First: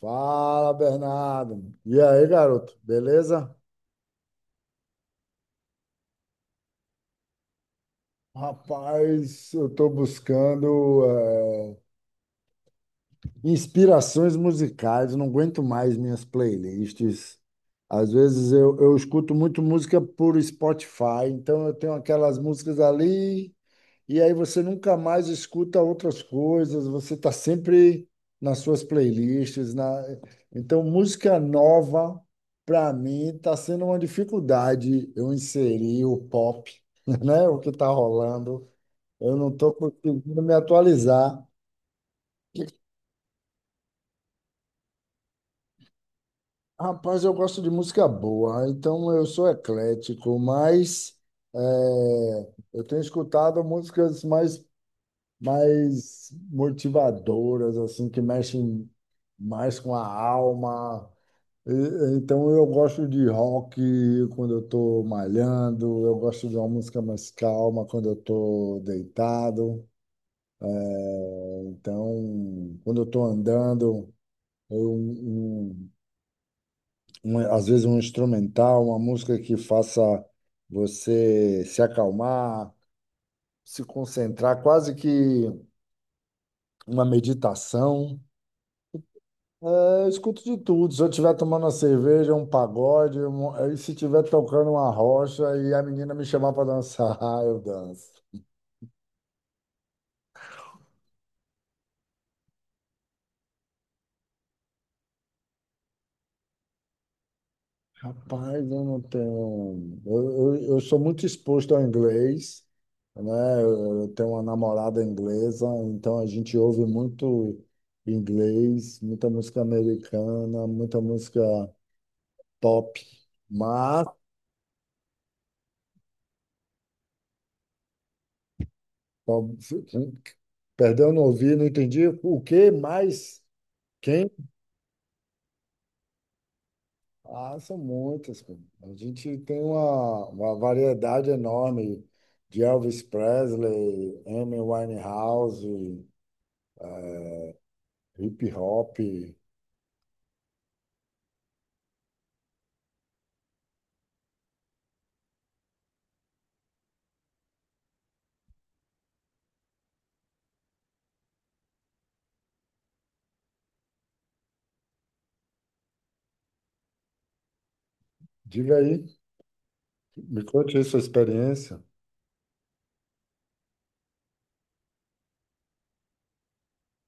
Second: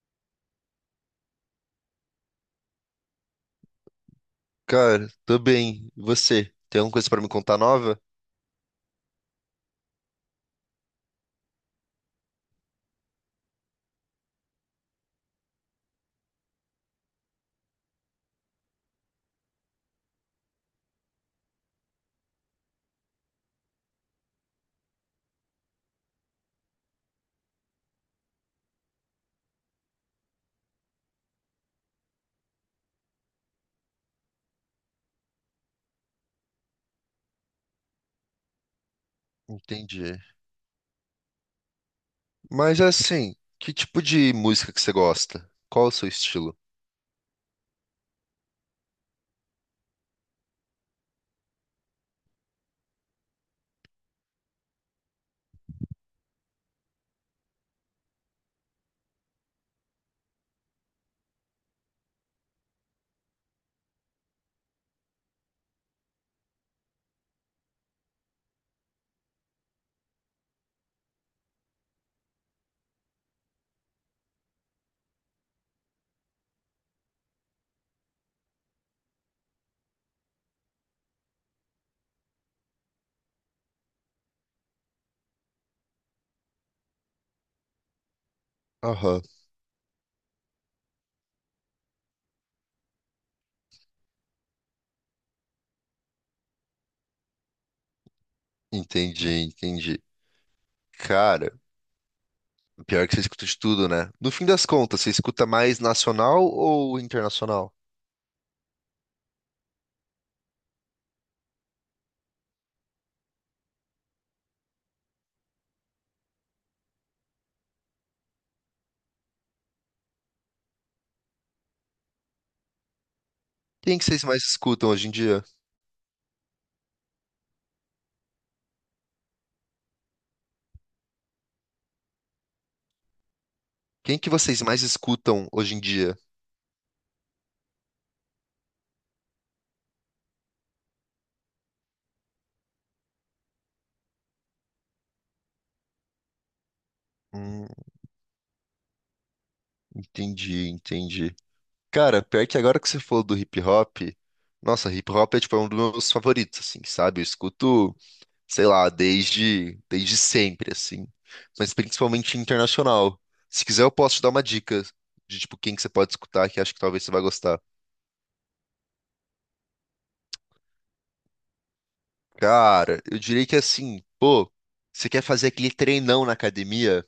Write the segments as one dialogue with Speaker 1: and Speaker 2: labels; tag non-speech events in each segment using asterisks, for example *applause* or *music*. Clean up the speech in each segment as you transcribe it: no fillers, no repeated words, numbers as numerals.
Speaker 1: Fala, Bernardo. E aí, garoto, beleza?
Speaker 2: Cara, tô bem. E você? Tem alguma coisa pra me contar nova?
Speaker 1: Rapaz, eu tô buscando inspirações musicais, não aguento mais minhas playlists. Às vezes eu escuto muito música por Spotify, então eu tenho aquelas músicas ali. E aí você nunca mais escuta outras coisas, você está sempre nas suas playlists, Então, música nova, para mim, está sendo uma dificuldade eu inserir o pop, *laughs* né? O que está rolando. Eu não estou
Speaker 2: Entendi.
Speaker 1: conseguindo me atualizar.
Speaker 2: Mas assim, que tipo de música que você gosta? Qual é o seu estilo?
Speaker 1: Rapaz, eu gosto de música boa, então eu sou eclético, mas eu tenho escutado músicas mais motivadoras, assim, que mexem mais com a alma. Então eu gosto de rock quando eu estou malhando, eu gosto de uma música mais calma quando eu estou deitado. Então, quando eu estou andando, eu- um- um- às vezes um instrumental, uma música que faça você se acalmar, se concentrar, quase que uma meditação.
Speaker 2: Aham.
Speaker 1: É, eu escuto de tudo. Se eu estiver tomando uma cerveja, um pagode, e se estiver tocando uma rocha e a menina me chamar para dançar, *laughs* eu danço.
Speaker 2: Entendi, entendi. Cara, pior que você escuta de tudo, né? No fim das contas, você escuta mais nacional ou internacional?
Speaker 1: Rapaz, eu não tenho. Eu sou muito exposto ao inglês, né? Eu tenho uma namorada inglesa, então a gente ouve muito inglês, muita música americana, muita música pop.
Speaker 2: Quem que
Speaker 1: Mas,
Speaker 2: vocês mais escutam hoje em dia?
Speaker 1: perdão, não ouvi, não entendi o que mais.
Speaker 2: Quem
Speaker 1: Quem?
Speaker 2: que vocês mais escutam hoje em dia?
Speaker 1: Ah, são muitas, pô. A gente tem uma variedade enorme de Elvis Presley, Amy Winehouse, eh,
Speaker 2: Hum,
Speaker 1: hip hop.
Speaker 2: entendi, entendi. Cara, pior que agora que você falou do hip hop, nossa, hip hop é um dos meus favoritos, assim, sabe? Eu escuto sei lá, desde sempre, assim. Mas principalmente internacional. Se quiser, eu posso te dar uma dica de, tipo, quem que você pode escutar, que acho que talvez você vai gostar.
Speaker 1: Diga aí, me conte aí sua experiência.
Speaker 2: Cara, eu diria que assim, pô, você quer fazer aquele treinão na academia?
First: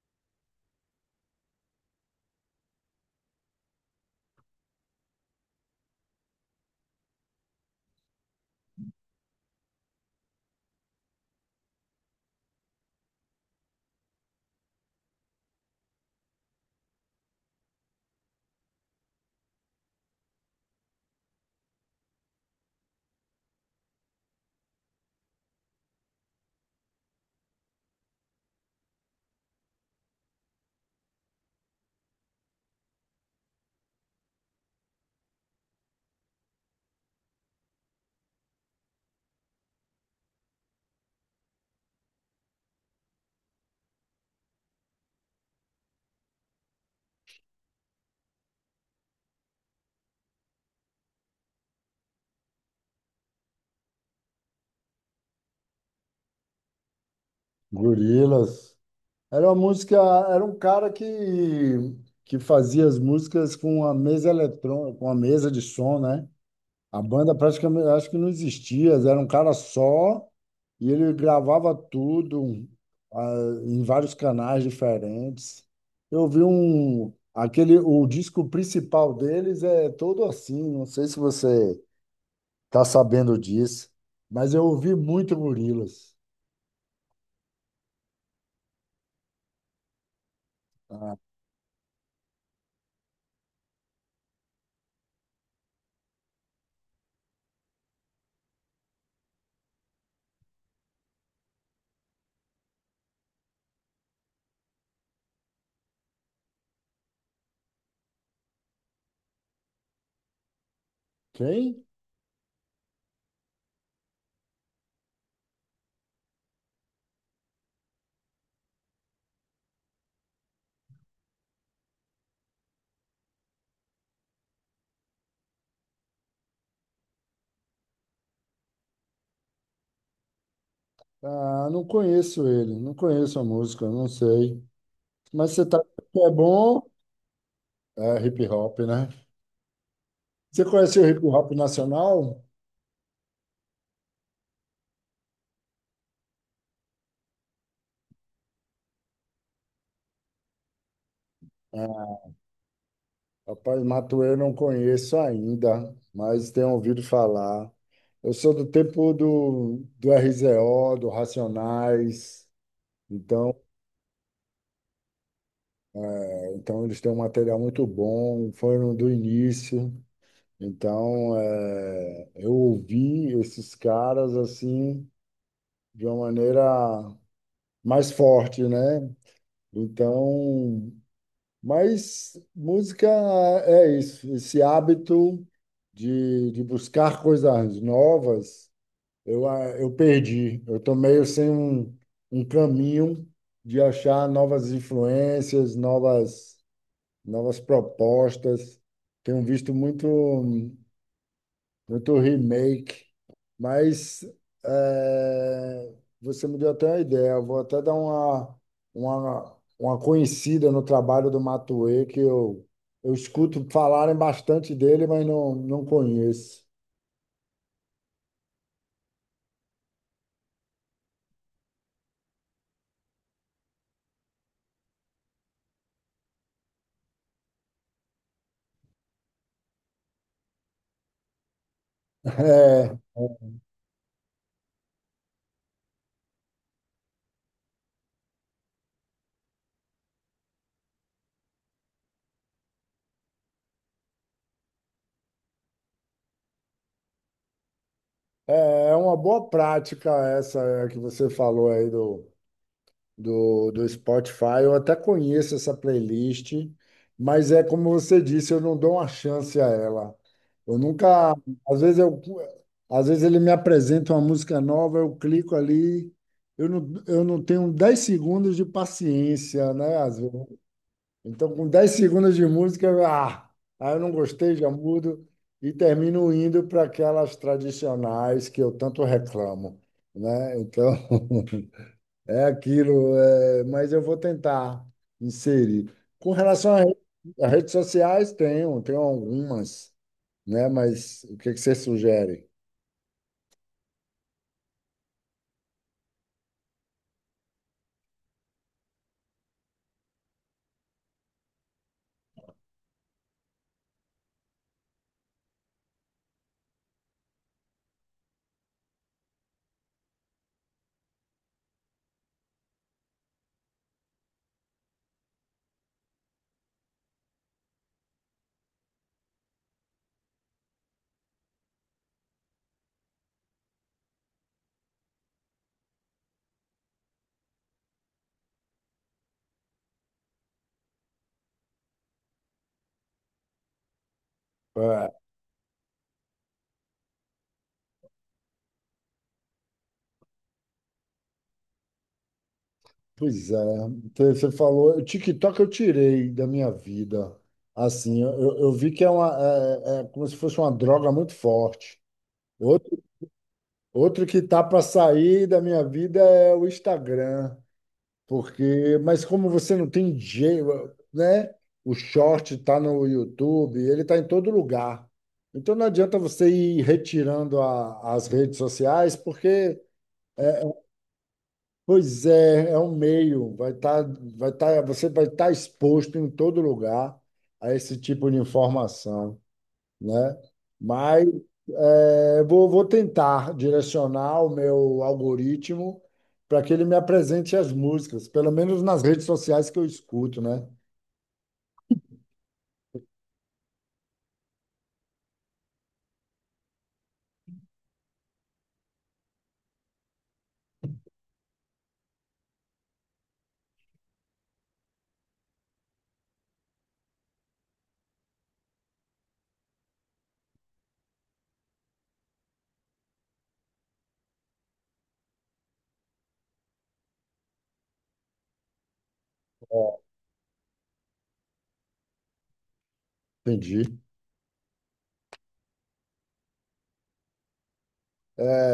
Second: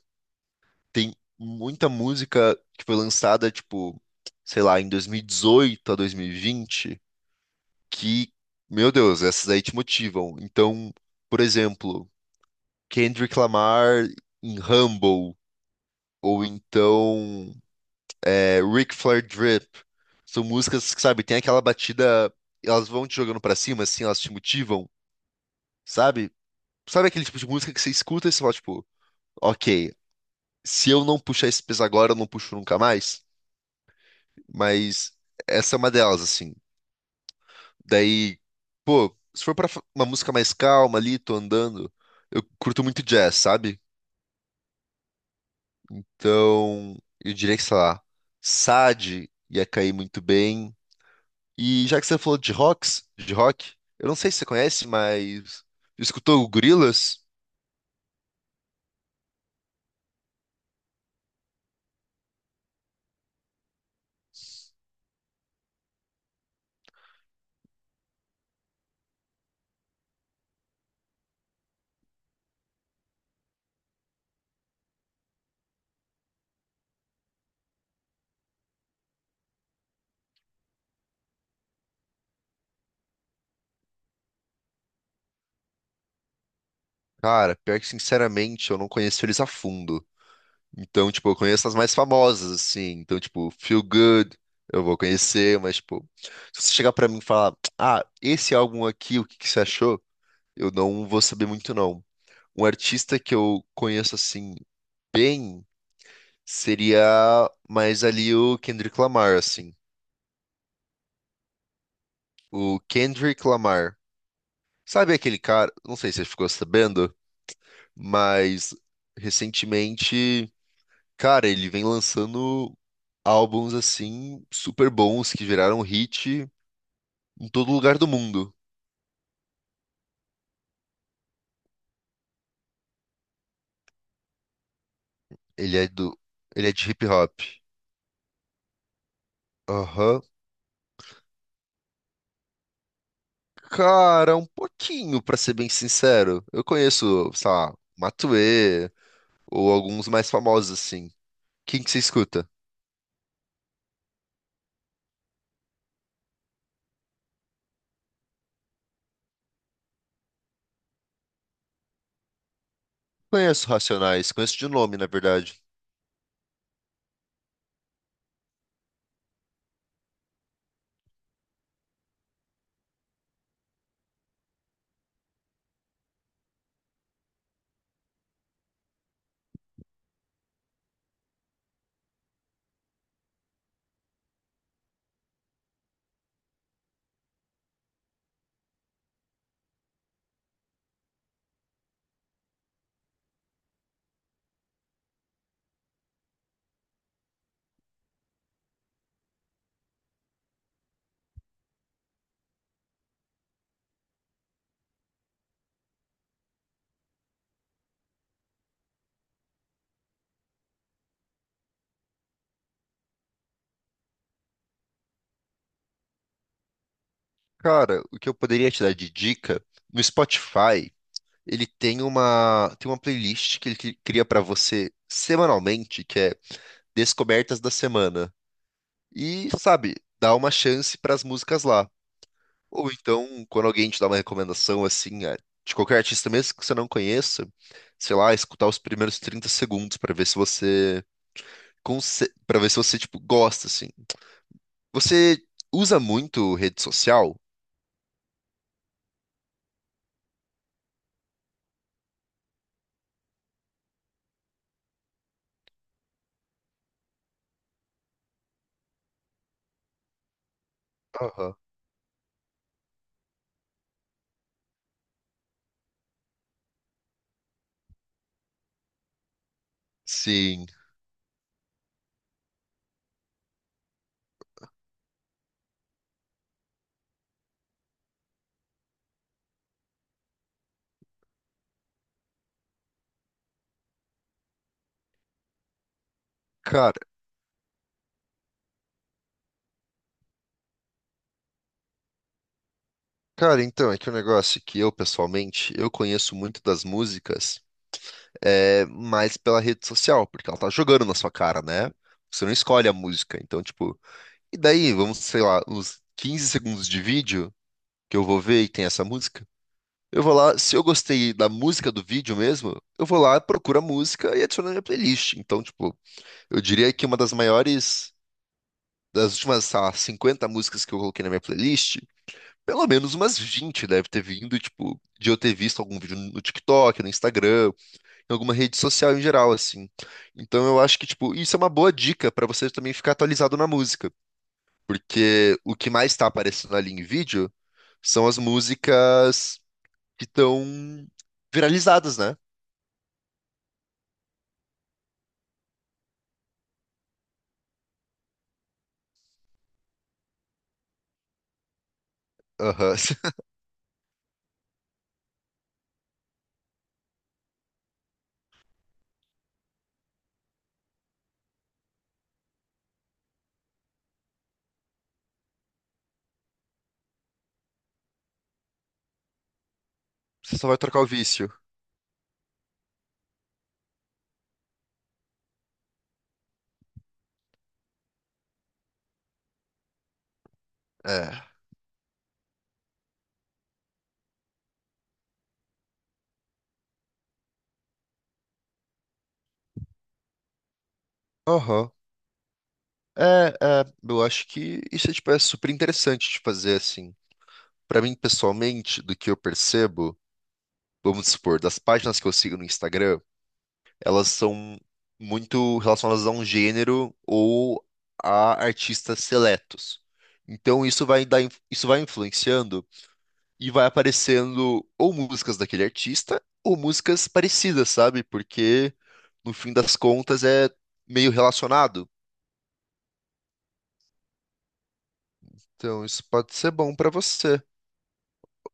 Speaker 2: Tem muita música que foi lançada, tipo, sei lá, em 2018 a 2020, que, meu Deus, essas aí te motivam. Então, por exemplo, Kendrick Lamar em Humble, ou então Ric Flair Drip. São músicas que, sabe, tem aquela batida, elas vão te jogando pra cima, assim, elas te motivam, sabe? Sabe aquele tipo de música que você escuta e você fala, tipo, ok, se eu não puxar esse peso agora, eu não puxo nunca mais. Mas essa é uma delas, assim. Daí, pô, se for pra fa- uma música mais calma ali, tô andando, eu curto muito jazz, sabe? Então, eu diria que, sei lá, Sade ia cair muito bem. E já que você falou de rock, eu não sei se você conhece, mas escutou o Gorillaz?
Speaker 1: Gorilas. Era uma música, era um cara que fazia as músicas com a mesa eletrônica, com a mesa de som, né? A banda praticamente, acho que não existia, era um cara só e ele gravava tudo ah, em vários canais diferentes. Eu vi um, aquele, o disco principal deles é todo assim, não sei se você está sabendo disso, mas eu ouvi muito Gorillaz.
Speaker 2: Cara, pior que sinceramente, eu não conheço eles a fundo. Então, tipo, eu conheço as mais famosas, assim. Então, tipo, Feel Good, eu vou conhecer, mas, tipo, se você chegar pra mim e falar, ah, esse álbum aqui, o que que você achou? Eu não vou saber muito, não. Um artista que eu conheço, assim, bem, seria mais ali o Kendrick Lamar, assim.
Speaker 1: Quem?
Speaker 2: O Kendrick Lamar. Sabe aquele cara, não sei se você ficou sabendo, mas recentemente, cara, ele vem lançando álbuns assim super bons que viraram hit em todo lugar do mundo.
Speaker 1: Ah, não conheço ele, não conheço a música, não sei. Mas você
Speaker 2: Ele
Speaker 1: tá,
Speaker 2: é do,
Speaker 1: é
Speaker 2: ele é
Speaker 1: bom,
Speaker 2: de hip hop.
Speaker 1: é hip hop, né?
Speaker 2: Aham.
Speaker 1: Você conhece o hip hop nacional?
Speaker 2: Cara, um pouquinho, pra ser bem sincero. Eu conheço, sei lá, Matuê ou alguns mais famosos assim. Quem que você
Speaker 1: É.
Speaker 2: escuta?
Speaker 1: Rapaz, Matuê eu não conheço ainda, mas tenho ouvido falar. Eu sou do tempo do RZO, do Racionais, então,
Speaker 2: Conheço Racionais, conheço de nome, na verdade.
Speaker 1: é, então eles têm um material muito bom, foram do início. Então, eu ouvi esses caras assim de uma maneira mais forte, né? Então, mas música é isso, esse hábito de buscar coisas novas. Eu perdi. Eu tô meio sem um caminho de achar novas influências, novas propostas. Tenho visto muito, muito remake, mas eh, você me deu até uma ideia. Eu vou até dar uma conhecida no trabalho do Matuê, que eu escuto falarem bastante dele, mas não, não conheço.
Speaker 2: Cara, o que eu poderia te dar de dica no Spotify. Ele tem uma playlist que ele cri- cria pra você semanalmente, que é Descobertas da Semana. E, sabe, dá uma chance pras músicas lá. Ou
Speaker 1: *laughs* É.
Speaker 2: então, quando alguém te dá uma recomendação assim, de qualquer artista mesmo que você não conheça, sei lá, escutar os primeiros 30 segundos pra ver se você pra ver se você tipo gosta assim. Você usa muito rede social?
Speaker 1: É uma boa prática essa é, que você falou aí do Spotify. Eu até conheço essa playlist, mas é como você disse, eu não dou uma chance a ela. Eu nunca,
Speaker 2: Aham.
Speaker 1: às vezes eu, às vezes ele me apresenta uma música nova, eu clico ali, eu não tenho 10 segundos de paciência, né? Às vezes.
Speaker 2: Sim.
Speaker 1: Então, com 10 segundos de música, aí eu não gostei, já mudo e termino indo para aquelas tradicionais que eu tanto reclamo, né? Então, *laughs* é aquilo, é, mas eu vou tentar inserir. Com relação a redes sociais, tenho algumas, né? Mas o que que você sugere?
Speaker 2: Cara, então, é que o negócio é que eu, pessoalmente, eu conheço muito das músicas mais pela rede social, porque ela tá jogando na sua cara, né? Você não escolhe a música, então, tipo... E daí, vamos, sei lá, uns 15 segundos de vídeo que eu vou ver e tem essa música, eu vou lá, se eu gostei da música do vídeo mesmo, eu vou lá, procuro a música e adiciono na minha playlist. Então, tipo, eu diria que uma das maiores... Das últimas, sei lá, 50 músicas que eu coloquei na minha playlist, pelo menos umas 20 deve ter vindo, tipo, de eu ter visto algum vídeo no TikTok, no Instagram, em alguma rede social em geral, assim. Então eu acho que, tipo, isso é uma boa dica pra você também ficar atualizado na música, porque o que mais tá aparecendo ali em vídeo são as músicas que estão viralizadas, né?
Speaker 1: Pois é, então, você falou, o TikTok eu tirei da minha vida. Assim, eu vi que é uma, é como se fosse uma droga muito forte.
Speaker 2: Aham.
Speaker 1: Outro,
Speaker 2: *laughs*
Speaker 1: outro que tá para sair da minha vida é o Instagram, porque, mas como você não tem jeito, né? O short tá no YouTube, ele tá em todo lugar. Então não adianta você ir retirando as redes sociais, porque.
Speaker 2: Você só vai trocar o vício.
Speaker 1: Pois é, é um meio, vai estar, vai tá, você vai estar exposto em todo lugar a esse tipo de informação, né? Mas
Speaker 2: É.
Speaker 1: é, vou tentar direcionar o meu algoritmo para que ele me apresente as músicas, pelo menos nas redes sociais que eu escuto, né?
Speaker 2: Aham. Eu acho que isso, tipo, é super interessante de fazer, assim. Pra mim, pessoalmente, do que eu percebo, vamos supor, das páginas que eu sigo no Instagram, elas são muito relacionadas a um gênero ou a artistas seletos. Então isso vai influenciando e vai aparecendo ou músicas daquele artista ou músicas parecidas, sabe? Porque no fim das contas é meio relacionado.
Speaker 1: Entendi.
Speaker 2: Então isso pode ser bom pra você.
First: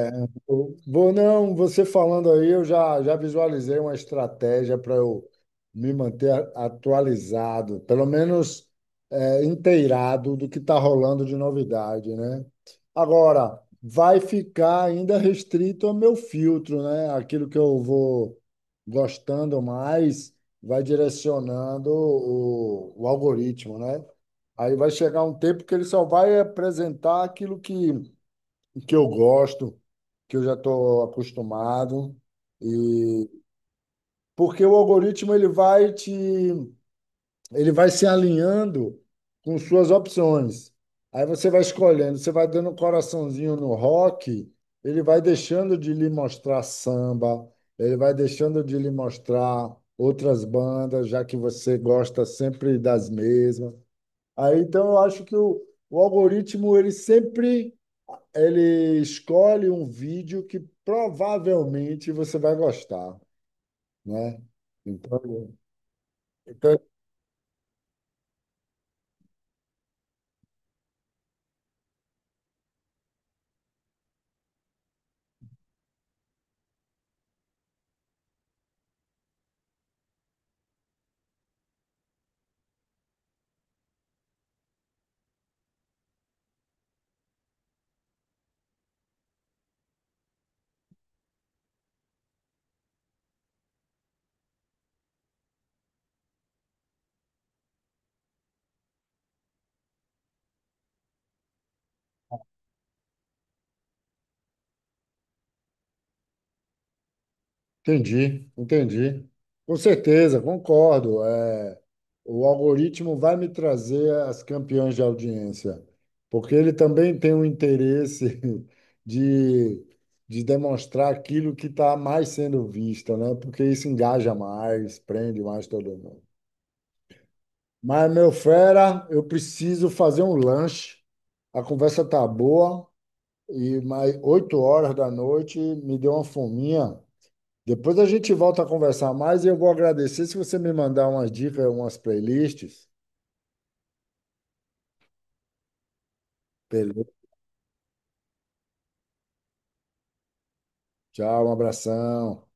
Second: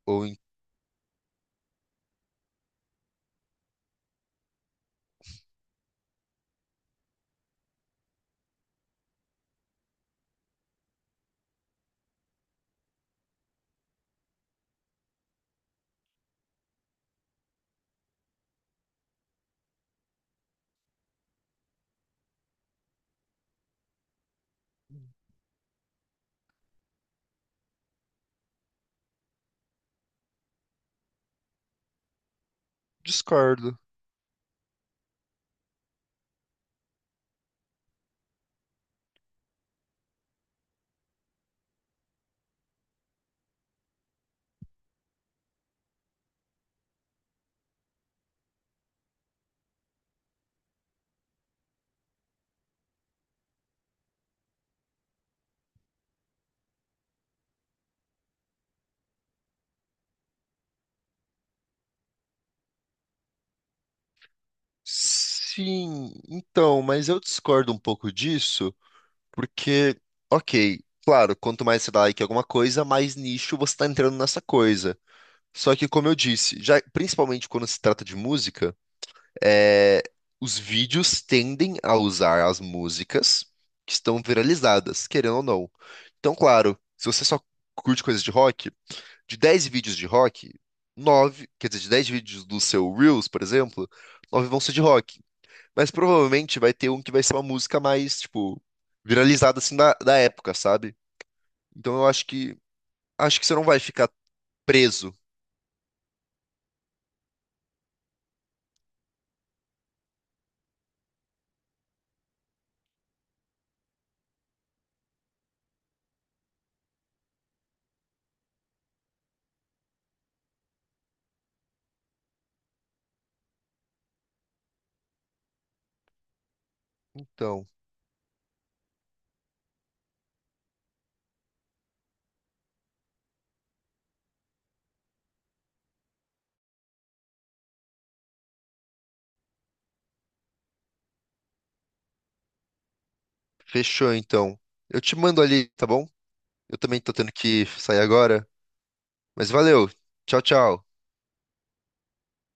Speaker 2: Ou em-
Speaker 1: Eu vou, não, você falando aí, eu já visualizei uma estratégia para eu me manter atualizado, pelo menos é, inteirado do que está rolando de novidade, né? Agora, vai ficar ainda restrito ao meu filtro, né? Aquilo que eu vou gostando mais vai direcionando o algoritmo, né? Aí vai chegar um tempo que ele só vai apresentar aquilo que eu gosto, que eu já estou acostumado. E
Speaker 2: discordo.
Speaker 1: porque o algoritmo ele vai te ele vai se alinhando com suas opções. Aí você vai escolhendo, você vai dando um coraçãozinho no rock, ele vai deixando de lhe mostrar samba, ele vai deixando de lhe mostrar outras bandas, já que você gosta sempre das mesmas. Aí então eu acho que o algoritmo ele sempre ele escolhe um vídeo que provavelmente você vai gostar, né? Então,
Speaker 2: Sim,
Speaker 1: então
Speaker 2: então, mas eu discordo um pouco disso. Porque, ok, claro, quanto mais você dá like em alguma coisa, mais nicho você tá entrando nessa coisa. Só que, como eu disse, já principalmente quando se trata de música, é, os vídeos tendem a usar as músicas que estão viralizadas, querendo ou não. Então, claro, se você só curte coisas de rock, de 10 vídeos de rock, 9 quer dizer, de 10 vídeos do seu Reels, por exemplo, 9 vão ser de rock. Mas provavelmente vai ter um que vai ser uma música mais, tipo, viralizada assim da época, sabe? Então eu acho que você não vai ficar preso.
Speaker 1: entendi, entendi. Com certeza, concordo. É, o algoritmo vai me trazer as campeãs de audiência, porque ele também tem um interesse *laughs* de, de demonstrar aquilo que está mais sendo visto, né? Porque isso engaja mais, prende mais todo mundo.
Speaker 2: Então,
Speaker 1: Mas, meu fera, eu preciso fazer um lanche. A conversa tá boa, e mais 8 horas da noite me deu uma fominha. Depois a gente volta a conversar mais e eu vou agradecer se você me mandar umas dicas, umas playlists.
Speaker 2: fechou então. Eu te mando ali, tá bom? Eu também
Speaker 1: Beleza?
Speaker 2: tô tendo que sair agora, mas valeu. Tchau, tchau.
Speaker 1: Tchau, um abração.